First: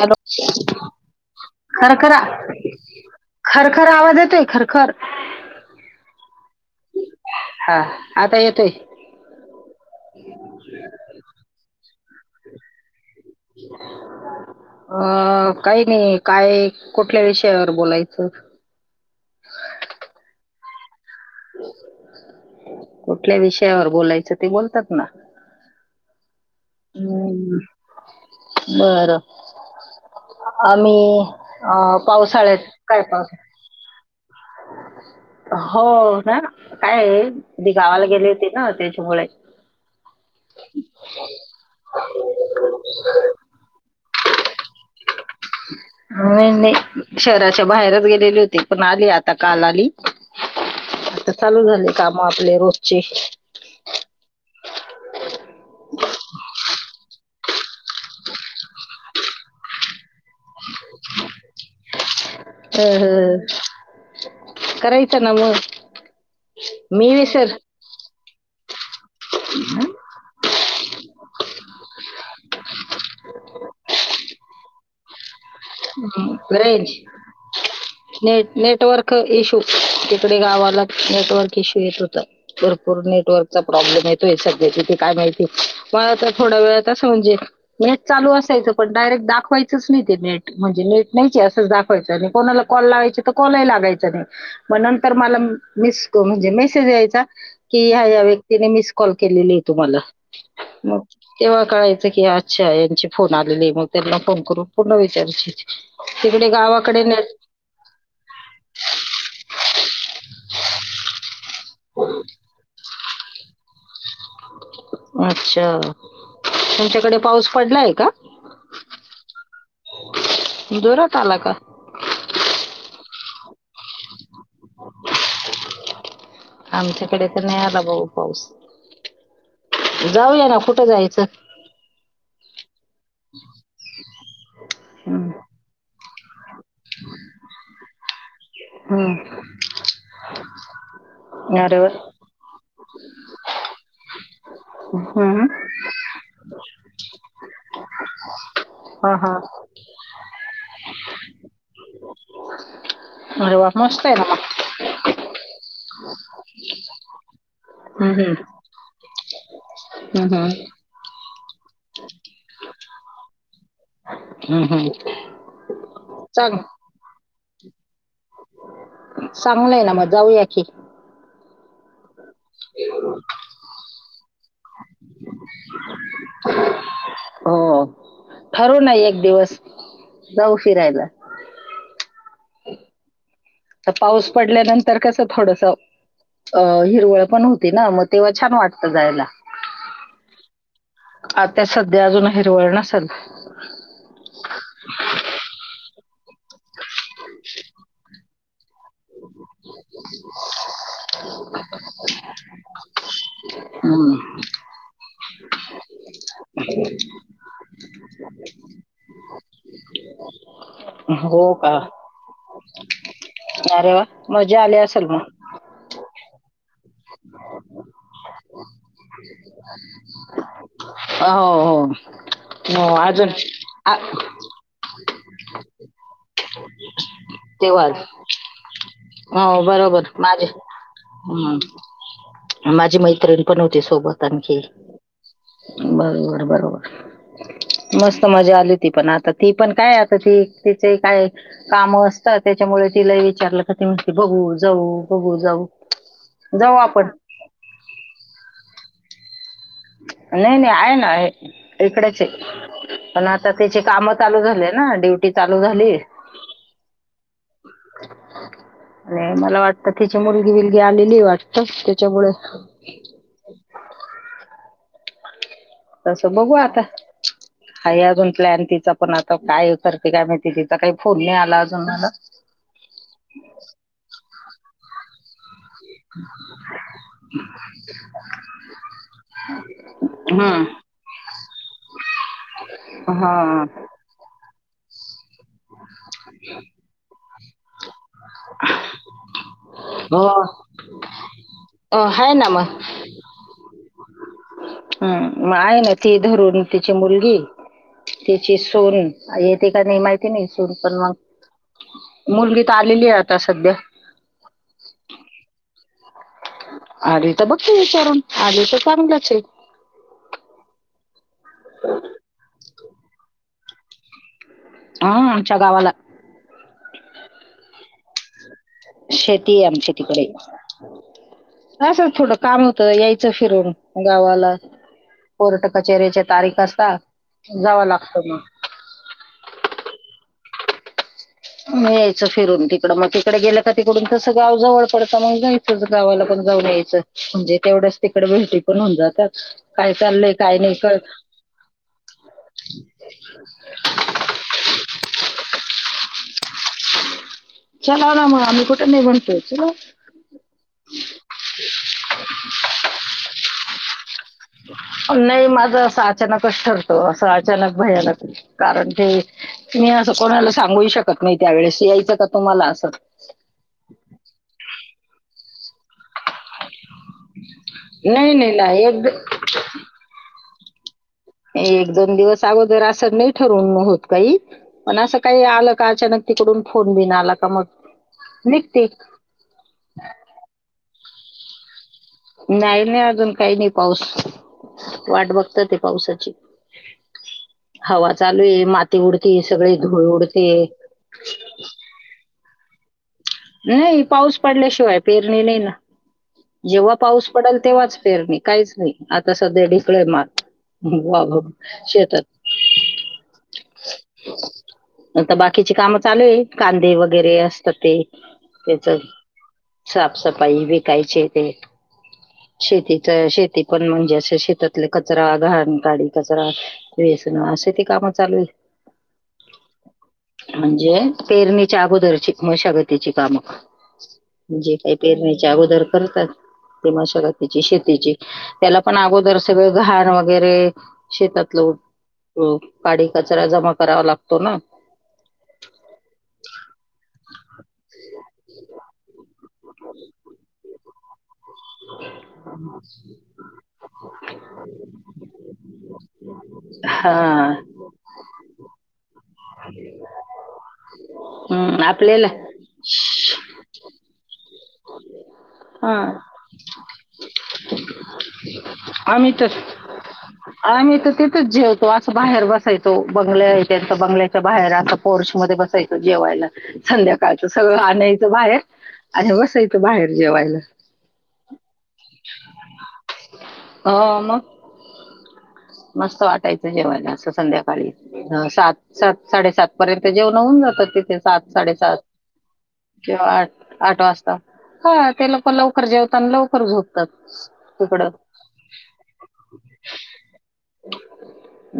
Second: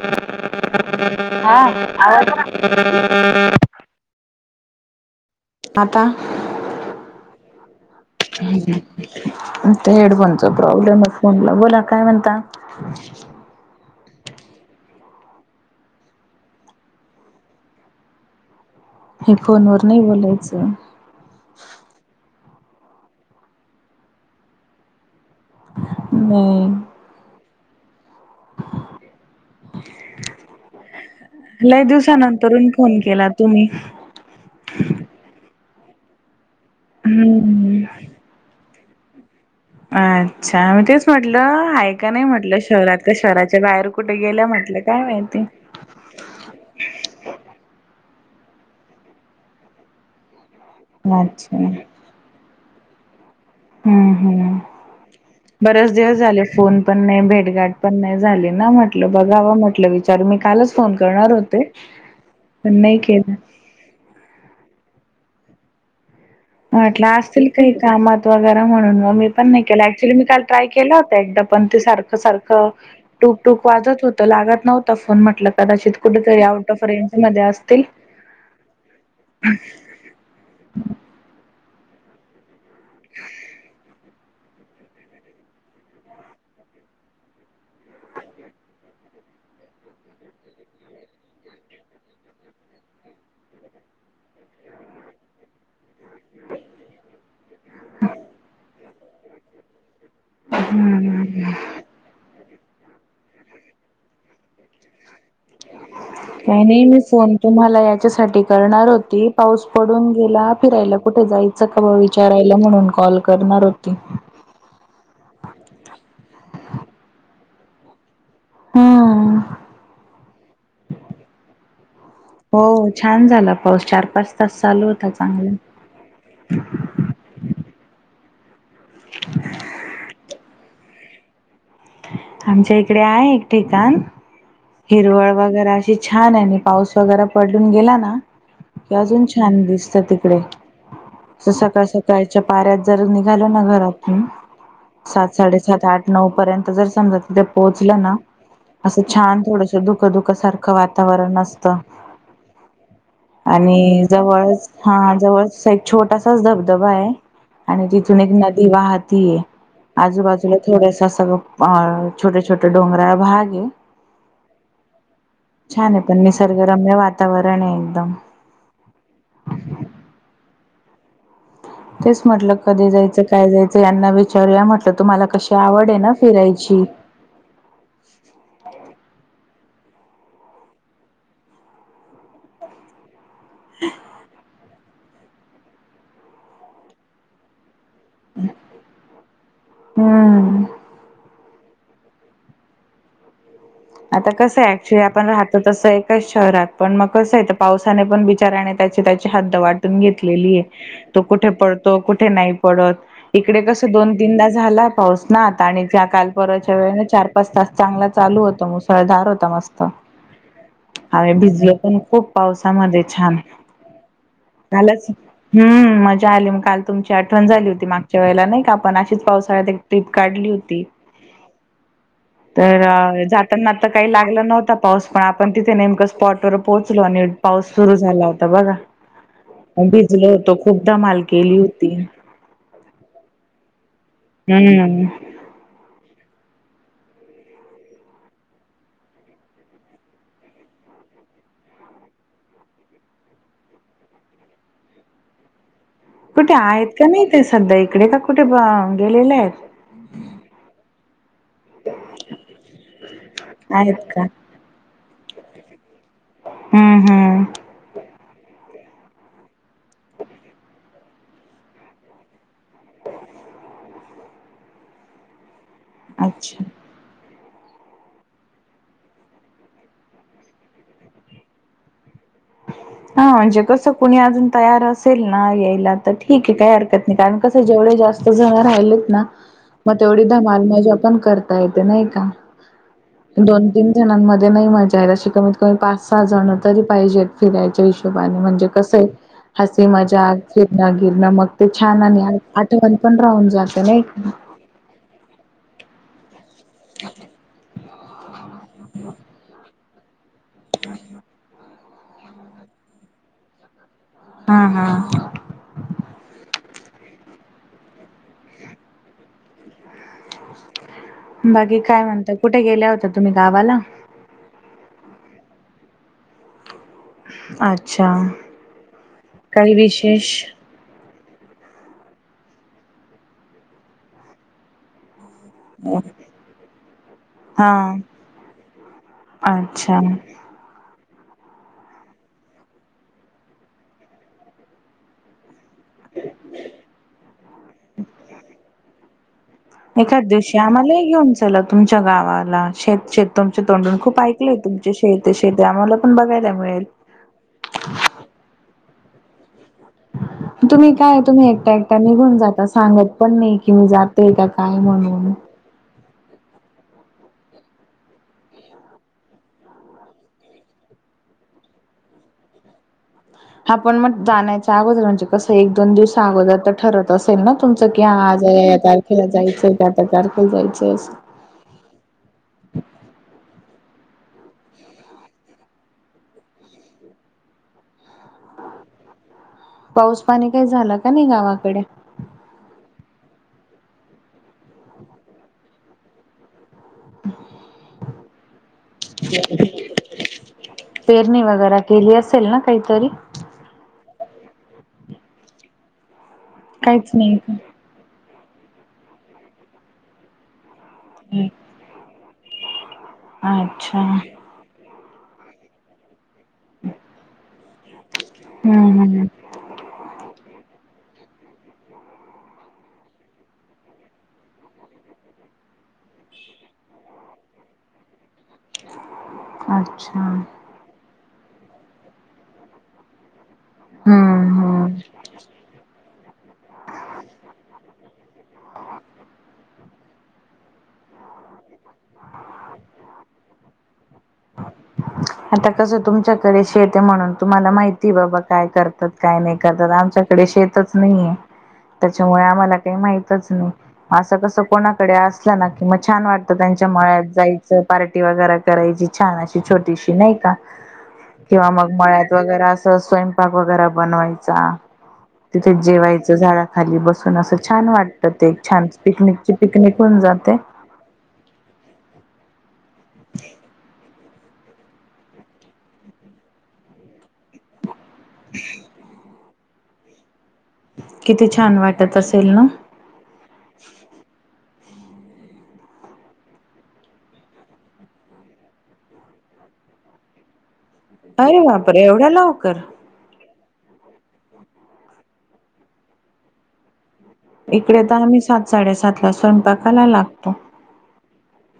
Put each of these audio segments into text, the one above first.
Hello हा खरखर आवाज खरखर आवाज येतोय खरखर आता हा आता येतोय हेडफोनचा प्रॉब्लेम आहे फोनला बोला काय म्हणता? ह अ काही नाही काय कुठल्या विषयावर बोलायचं हे फोन वर नाही बोलायचं कुठल्या विषयावर बोलायचं ते बोलतात ना? नाही हम्म बरं आम्ही अ लय पावसाळ्यात दिवसानंतरून फोन काय केला पावसा तुम्ही हो ना काय आहे ना मी हम्म गावाला गेले होते ना त्याच्यामुळे त्यामुळे अच्छा मी तेच म्हटलं आहे की नाही म्हटलं शहरात का शहराच्या बाहेर कुठे गेला म्हटल्या नाही शहराच्या बाहेरच गे ली हो पण आली आ काल आली आता अच्छा चालू झा काम आपले रज ज हम्म हम्म ह बरेच दिवस झाले फोन पण नाही भेटघाट पण नाही झाली ना म्हटलं बघावा म्हटलं विचार मी काय फोन कर होते पण ह नाही केला ह करायचं ना मग म्हटलं मी असतील विसर काही कामात वगैरे म्हणून म मी पण नाही केलं ऍक्च्युली मी काल ट्राय केला होता एकदा पण ते सारखं सारखं टूक टूक वाजत होतं लागत नव्हता फोन म्हटल कदाचित कुठेतरी आउट ऑफ रेंज मध्ये असतील नेट नेटवर्क इशू तिकडे गावाला नेटवर्क भपूर नेटव प्रब्लेम येतयध त का मा आ व म्हणजे नेट लू असायचं पणडयरेक्ट दाखवायच नाही ते नेट म्हणजे नेट नाही अस दाखवायचं कोणाला कल लावाय तर कॉल लागयच नाही मग नंतर मला म्हणजे मेसेज यायचा की ह या व्यक्तीने मिस कॉल केलेली आहे तुम्हाला मग तेव्हा कळायचं की अच्छा यांची फोन आलेली मग त्यांना फोन करू पर्ण का नाही मी नेट फोन तुम्हाला याच्यासाठी करणार होती पाऊस पडून गेला फिरायला कुठे जायच खर विचारायला म्हणून कॉल करणार होती त्यांमच्याकडे पाऊस पडलाय का जोरात आला का हो छान झाला पाऊस चार पाच तस चालू होता चांगला आमच्याकडे तर नाही आला भाऊ पाऊस जाऊया ना कुठं जायचं आमच्या इकडे आहे एक ठिकाण हम्म. हिरवळ वगैरे अशी छान आहे आणि पाऊस वगैरे पडून गेला ना क अजून हम्म. छान दिसत तिकडे अरे सकाळ वा सकाळच्या पाऱ्यात जर ल घ सात सा हम्म. सात आठ नऊ पर् समजा तिथे पोहोचलं ना हा हा दुख दुख सारखं वातावरण असत अरे वा आणि मस्त आहे ना मग जवळच हा जवळ एक छोटासाच धबधबा आहे आणि तिथून हम्म, एक हम्म. नदी वाहतीय हम्म, हम्म. आजूबाजूला थोडस सगळं अ छोटे छोटे डोंगराळा भाग आहे हम्म, हम्म. छान आहे पण चांग निसर्गरम्य वातावरण आहे एकदम सांगलंय ना मग जाऊया की तेच म्हटलं कधी जायचं काय जायचं यांना विचारू या म्हटलं तुम्हाला कशी आवड आहे ना फिरायची. हो ठरू ना एक दिवस जाऊ फिरयला तर पाऊस पड ल्यानंतर कसं थोडस अ हिरवळ पण होती ना मग तेव्हा छान वाटतं जायला हम्म ता सध्या अजून हिरवळ नसेल आता कसं आहे ऍक्च्युली आपण राहतो तसं शहरात पण मग कसंय त पावसाने पण बिचाऱ्याने त्याची त्याची हद्द वाटून घेतलेलीये, तो कुठे पडतो, कुठे नाही पडत इकडे कस दोन हम्म. तीनदा झाला पाऊस ना आणि त्या काल परर्वाच्या वेळेना चार पाच तास चांगला चालू होत मुसळधार होता मस्त आम्ही हो भिजलो का पण खूप पावसामध्ये छान अरे वा मजा आली असेल झालच मग हम्म मजा आली मग काल तुमची आठवण झाली होती मागच्या वेळेला नाही का आपण अशीच पावसाळ्यात एक ट्रीप काढली होती. हो हो हो अजून त्यांना त आ- काही लागला नव्हता पाऊस पण आपण तिथे नेमकं स्पॉटवर पोहोच आणि पाऊस तेव्हा सुरू झाला होता बघा. हो बरोबर भिजलो माझे होतो खूप धमाल केली हम्म होती. माझी मैत्रिण पण होती सोबत. आणखी हम्म. बरोबर बरोबर. मस्त मजा आली ती पण आता ती पण काय आता ती तिचे काय काम असतात. त्याच्यामुळे तिलाही विचारलं तर ती म्हणते बघू जाऊ बघू जाऊ. कुठे जाऊ आहेत का आपण नाही ते सध्या इकडे का कुठे बा गेलेल्यायेत. नाही नाही आहे ना आहे. इकडेच ए पण आता तिची आहेत काम का? चालू झाले ना ड्युटी चालू झाली. हम्म हम्म. नाही मला वाटत तिची मुलगी बिलगी आलेलीये वाटत त्याच्यामुळे [inaudible] तसं बघू अच्छा. आता. आहे अजून प्लॅन तिचा पण आता काय करते काय माहिती तिचा काही फोन नाही आला अजून मला. हा म्हणजे कस कुणी अजून तयार असेल ना या यला ठीक आहे काही हरकत नाही कारण कस जेवढं जास्त जण राहिलेत ना मग तेवढी हम्म धमाल मजा पण करता येते नाही का? हा दोन तीन जणांमध्ये नाही मजा येत अशी कमीत कमी पाच सहा जण तरी पाहिजेत. त्याच्या हिशोबाने म्हणजे कसंये हसी, मजाक, अं, फिरण, गिरणं मग ते छान अं, आणि आहे ना मग आठवण पण राहून जाते नाही का? हम्म मग आहे ना ती धरून तिची मुलगी तिची सुन येते की नाही माहित नाही सुन मग मुलगी तर आलेलीये आता सध्या हा हा. आली तर बघतेय विचारून आली तर चांगलंचये. बाकी काय म्हणता? कुठे गेल्या होत्या तुम्ही गावाला? हम्म आमच्या गावाला. अच्छा. शेतीये काही आमची तिकडे. विशेष असं थोडं काम होतं यायचं फिरून गावाला. कोर्ट कचेरीच्या तारीख असता हा जावा लागतो मग. अच्छा. मग यायचं फिरून तिकडं मग तिकडे गेलं का तिकडून तसं गाव जवळ पडतं मग जाय च गावाला पण जाऊन यायचं म्हणजे तेवढ्याच तिकडे भेटी पण होऊ जातात. काय एखादं चाललंय काय दिवशी नाही आम्हालाही कळत घेऊन चला तुमच्या गावाला शेत शेत तुमच्या तोंडून खूप ऐकलंय. तुमची शेत ये शेत ये आम्हाला पण बघायला मिळेल. चला ना मग आम्ही कुठे नाही म्हणतोय चला. तुम्ही काय तुम्ही एकट्या एकट्या निघून जाता सांगत पण नाही कि मी जाते का काय म्हणून. हे माझं सास अचानकच ठरत असं अचानक भयानक कारण ते तुम्ही असं कोणाला सांगूही शकत नाही त्यावेेळेस यायचं का तुम्हाला? असं आपण मग जाण्याच्या अगोदर म्हणजे कसं एक दोन दिवस अगोदर तर ठरत असेल ना तुमचं कि हा नाही आज नाही या-या नाही एक तारखेला जायचंय का त्या तारखेला जायचंय असं. एक दोन दिवस अगोदर असं नाही ठरून होत काही पण असं काही आलं का अचानक तिकडून फोन बीन आला का मग निघते. पाऊस पाणी काही झालं का नाही गावाकडं? नाही नाही अजून काही नाही पाऊस वाट बघताते पावसाची. हवा चालू आहे मात ती उडते सगळे धूळ उडते कायतरी नाहीय पाऊस पडले शिय पेरणी नाहीई ना जेव्हा काहीच पाऊस नाही पडेल का तेव्हाच फेरणे काहीच नाही आता सध्या ढिकळ मल वाघ शेतात अच्छा आता बाकीची काम चालू आहे कांदे वगैरे असतात ते त्याच हम्म हम्म साफसफाई विकायची ते शेतीच शेती पण म्हणजे अस शेतातले कचरा घाण काडी कचरा ते ेती काम चालू आहे [unintelligible] अच्छा म्हणजे पेरणीच्या अगोदरची मशागतीची हम्म कामं जे हम्म काय पेरण्याचे अगोदर करतात ते मशागतीची शेतीची त्याला पण अगोदर सगळं घाण वगैरे शेतातलंठ हो काडी कचरा जमा करावा लागतो ना आता कस तुमच्याकडेशी शेत आहे म्हणून तुम्हाला माहित ती बाबा काय करतात काय नाही करतात आमच्याकडे शेतच नाहीेया ह [unintelligible] त्याच्यामुळे आम्हाला काही माहीतच नाही असं कसं कोणाकडे असलं ना मग छान वाटत त्यांच्या मळ्यात हा. जायच पार्टी वगैर करायची छान अशी छोटीशी नाही का किंवा हम्म. मग आपल्याला मळ्यात वगैरे असं स्वयंपाक वगैरे बनवायचा तिथे हा. जेवायच झाड खाली बसून अस छान वाटत एक [unintelligible] छान आम्ही तर पिकनिकची पिकनिक होन जाते तो अस बाहेर बसायचं बंगल्या तेचा बंगल्या बाहेर अस फोर्स मध्ये बसायचं जेवायला संध्याकाळच सगळं आणायचं इथं बाहेर आणि बसायचं बाहेर जेवायला किती छान वाटत असेल ना हा मग मस्त वाटायचं जेवायला असं संध्याकाळी सात सात साडेसात पर्यंत जेवण होऊन जातात ति सात अरे साडेसात बापरे एवढ्या लवकर किंवा आठ आठ वाजता हा ते लोक लवकर जेवतात आणि लवकरच झोप इकडे तर आम्ही सात साडेसात ला स्वयंपाकाला लागतो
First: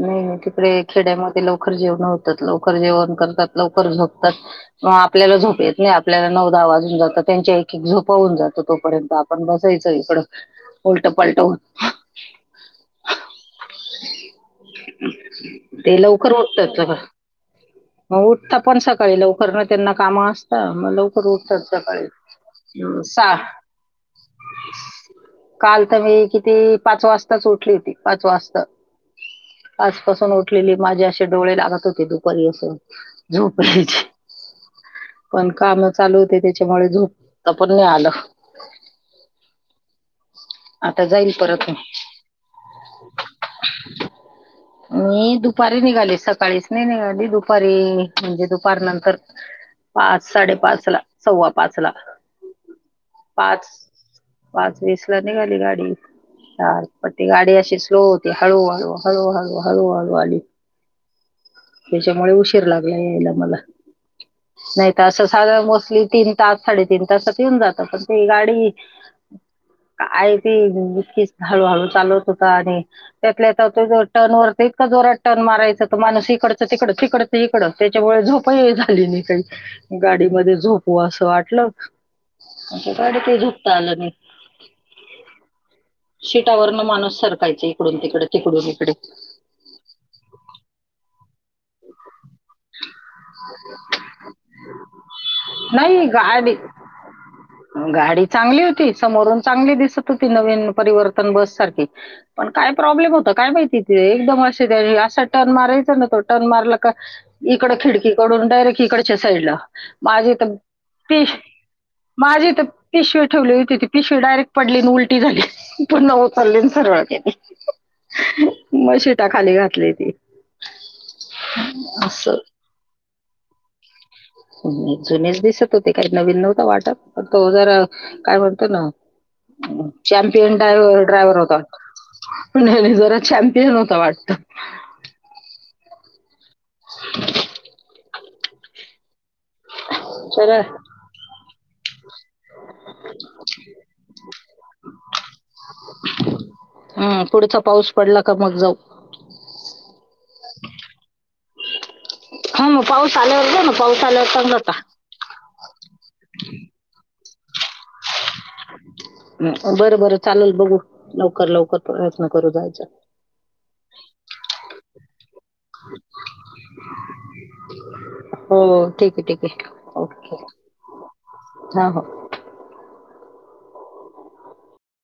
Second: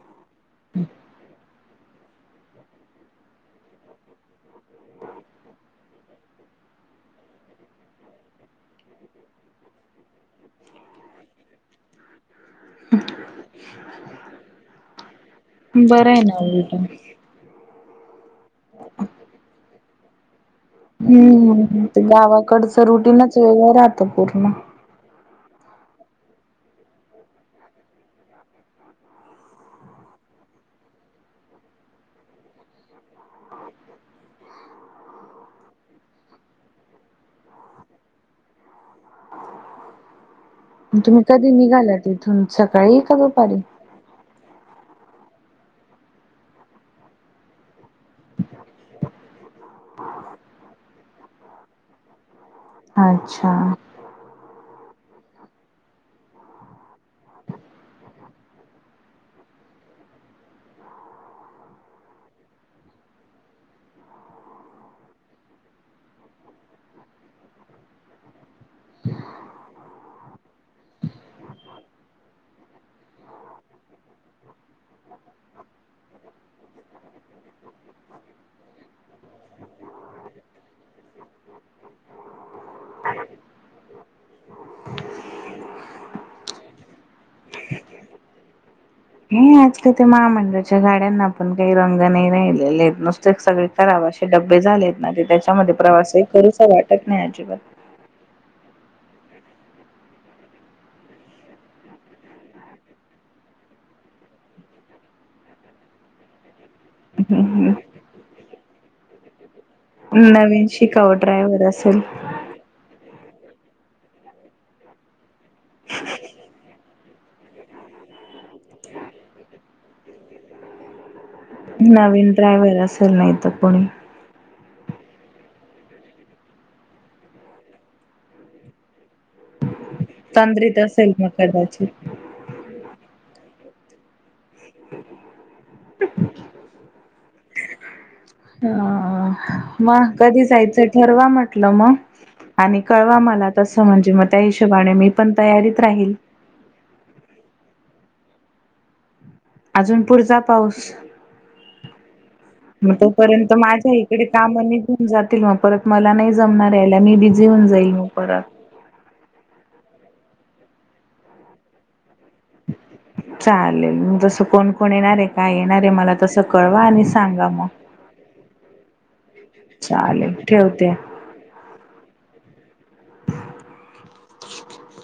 नाही नाही तिकडे खेड्यामधील लवकर जेवणा होतात लवकर जेवण करतात लवकर झोपतात आपल्याला झोप येत नाही आपल्याला नवर दहा वाजून जात त्यां एक एक झोपवून जात तोपर्यंत आपण बसायचं इकड उलट पलट हून [unintelligible] ते बरं आहे लवकर ना उठतात उलट. जरा मग उठता आपण सकाळी लवकर न त्यांना काम असत ह मग लवकर उठतात हम्म ते गावाकडचं सकाळी सहा रुटीनच वेगळं राहतं पूर्ण. काल तर मी किती पाच वाजताच उठली होती पाच वाजता आजपासून उठलेली माझे असे डोळे लागत होते दुपारी असून झोपयची पण काम चालू होते त्याच्यामुळे झोपत पण नाही आलं हो [unintelligible] तुम्ही कधी निघाला तिथून सकाळी का दुपारी... मी दुपारी निघाले सकाळीच नाही निघाली दुपारी म्हणजे दुपार नंतर.... पाच साडेपाच ला सव्वा पाच ला... अच्छा... पाच पाच वीस ला निघाली गाडी.. चार पण ते गाडी अशी स्लो होती. हळूहळू हळूहळू हळूहळू आली. त्याच्यामुळे उशीर लागला यायला मला... नाहीत असं साध मोस्टली तीन तास साडेतीन तासात येऊन जात पण ते गाडी..... [unintelligible] आहे ती इकीच हळू हळू चालवत होता आणि त्यातल्या आो टर्न वरती का... न मारयचं त माणस इकडच तिकड तकडच इकडच त्याच्यामुळे झोपही झाली नाही काही.... गाडी मध्ये झोपव असं वाटलं आ गाडी ते झोपता आलं नाही. शीटावर न माणूस सरकायचा इकडून तिकड तिकडून इकडे..... हे आजका ते महामंडळाच्या गाड्यांना.... पण काही रंग नाही राहिलेले आहेत नुसते सगळे कराब असे डबे झाले आहेत ना ते त्याच्यामध्ये नाही प्रवास.... गाडी रस वाटत नाही अजिबात... गाडी... समोरून चांगली दिसत होती नवीन परिवर्तन बस सारखी पण काय प्रॉब्लेम होत काय माहिती... एकदम अस असा टर्न मारायचं ना तो.... टर्न मारला का इकड खिडकीकडून डायरेक्ट इकडच्या साईडला.... माझी तर नवीन शिकाऊ पि ड्रायव्हर असेल, माझी तर पिशव... ठेवली होती ती पिशवी डायरेक्ट पडली उलटी झाली पूर्ण उचरले सरळ के..... मग शिटा खाली घातली ती.... नवीन असं ड्रायव्हर असेल नाही तर कोणी... जुनेच दिसत होते. काही नवीन नव्हता वाटत पण तो जरा काय म्हणतो ना. चॅम्पियन तंद्रीत असेल मग ड्रायव्हर होतात कदाचित. पण जरा... चॅम्पियन होता वाटतं. [unintelligible] [unintelligible] ह मग कधी चला जायचं ठरवा म्हटलं मग... आणि कळवा मला तसं म्हणजे मग त्या हिशोबाने मी पण तयारीत राहील. हम पुढचा पाऊस पडला का मग जाऊ... अजून पुढचा पाऊस... हा मग पाऊस आल्यावर तोपर्यंत जाऊ ना माझ्या पाऊस इकडे आल्यावर चांगला काम होता निघून जातील म.. मला नाही जमणार याला मी बिझी होऊन जाईन म परत... बरं बरं चालेल बघू लवकर लवकर प्रयत्न करू जायचा... चालेल तसं कोण कोण येणारे काय येणार आहे मला तसं कळवा आणि सांगा मग... हो... ठीक आहे ठीक आहे चालेल ओके ठेवते... हा हो [unintelligible]